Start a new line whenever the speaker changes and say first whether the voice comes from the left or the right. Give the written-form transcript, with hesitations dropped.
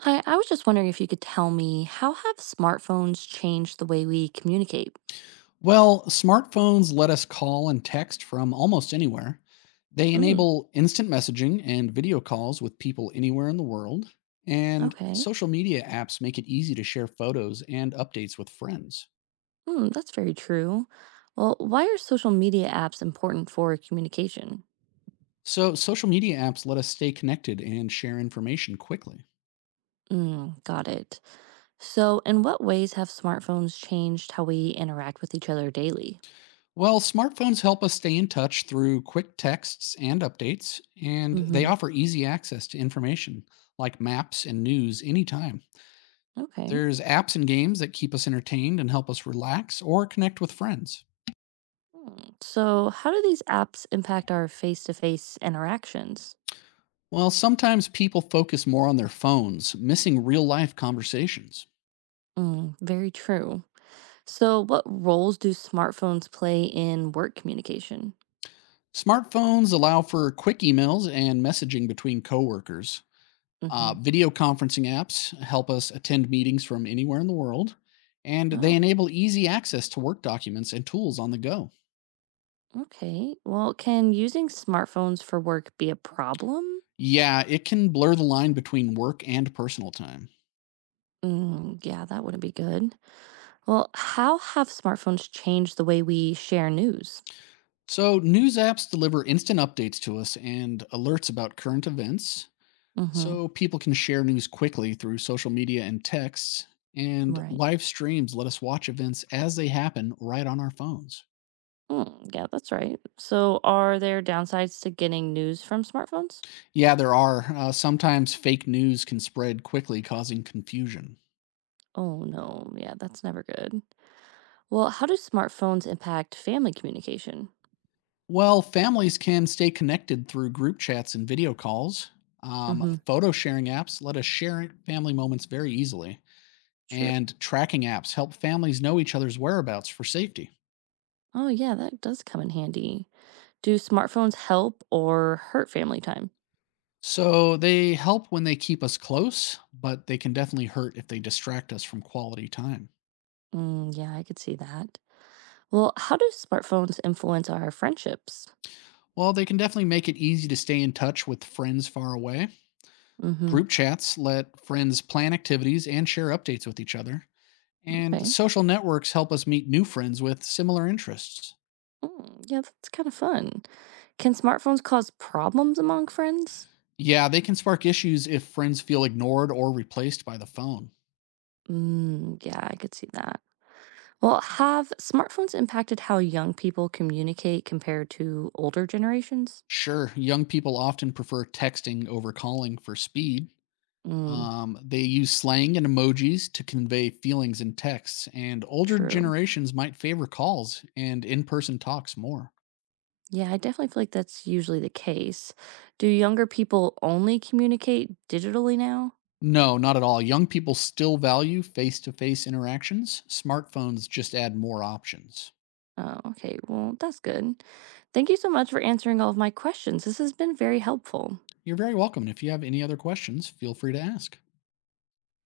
right: Hi, I was just wondering if you could tell me how have smartphones changed the way we communicate?
left: Well, smartphones let us call and text from almost anywhere. They
right: Mm,
left: enable instant messaging and video calls with people anywhere in the world. And
right: okay.
left: social media apps make it easy to share photos and updates with friends.
right: Hmm, that's very true. Well, why are social media apps important for communication?
left: So, social media apps let us stay connected and share information quickly.
right: Mm, got it. So, in what ways have smartphones changed how we interact with each other daily?
left: Well, smartphones help us stay in touch through quick texts and updates, and they
right: Mm-hmm.
left: offer easy access to information like maps and news anytime.
right: Okay.
left: There's apps and games that keep us entertained and help us relax or connect with friends.
right: Hmm, so, how do these apps impact our face-to-face interactions?
left: Well, sometimes people focus more on their phones, missing real life conversations.
right: Mm, very true. So, what roles do smartphones play in work communication?
left: Smartphones allow for quick emails and messaging between coworkers.
right: Hmm.
left: Video conferencing apps help us attend meetings from anywhere in the world, and they
right: Oh,
left: enable easy access to work documents and tools on the go.
right: okay. Well, can using smartphones for work be a problem?
left: Yeah, it can blur the line between work and personal time.
right: Mm, yeah, that wouldn't be good. Well, how have smartphones changed the way we share news?
left: So, news apps deliver instant updates to us and alerts about current events
right: Mm-hmm.
left: so people can share news quickly through social media and texts. And
right: Right.
left: live streams let us watch events as they happen right on our phones.
right: Mm, yeah, that's right. So, are there downsides to getting news from smartphones?
left: Yeah, there are. Sometimes fake news can spread quickly, causing confusion.
right: Oh, no. Yeah, that's never good. Well, how do smartphones impact family communication?
left: Well, families can stay connected through group chats and video calls.
right: Mm-hmm.
left: Photo sharing apps let us share family moments very easily.
right: True.
left: And tracking apps help families know each other's whereabouts for safety.
right: Oh, yeah, that does come in handy. Do smartphones help or hurt family time?
left: So they help when they keep us close, but they can definitely hurt if they distract us from quality time.
right: Mm, yeah, I could see that. Well, how do smartphones influence our friendships?
left: Well, they can definitely make it easy to stay in touch with friends far away.
right: Mm-hmm.
left: Group chats let friends plan activities and share updates with each other. And
right: Okay.
left: social networks help us meet new friends with similar interests.
right: Mm, yeah, that's kind of fun. Can smartphones cause problems among friends?
left: Yeah, they can spark issues if friends feel ignored or replaced by the phone.
right: Mm, yeah, I could see that. Well, have smartphones impacted how young people communicate compared to older generations?
left: Sure, young people often prefer texting over calling for speed.
right: Mm,
left: They use slang and emojis to convey feelings in texts, and older
right: true.
left: generations might favor calls and in person talks more.
right: Yeah, I definitely feel like that's usually the case. Do younger people only communicate digitally now?
left: No, not at all. Young people still value face to face interactions. Smartphones just add more options.
right: Oh, okay. Well, that's good. Thank you so much for answering all of my questions. This has been very helpful.
left: You're very welcome. And if you have any other questions, feel free to ask.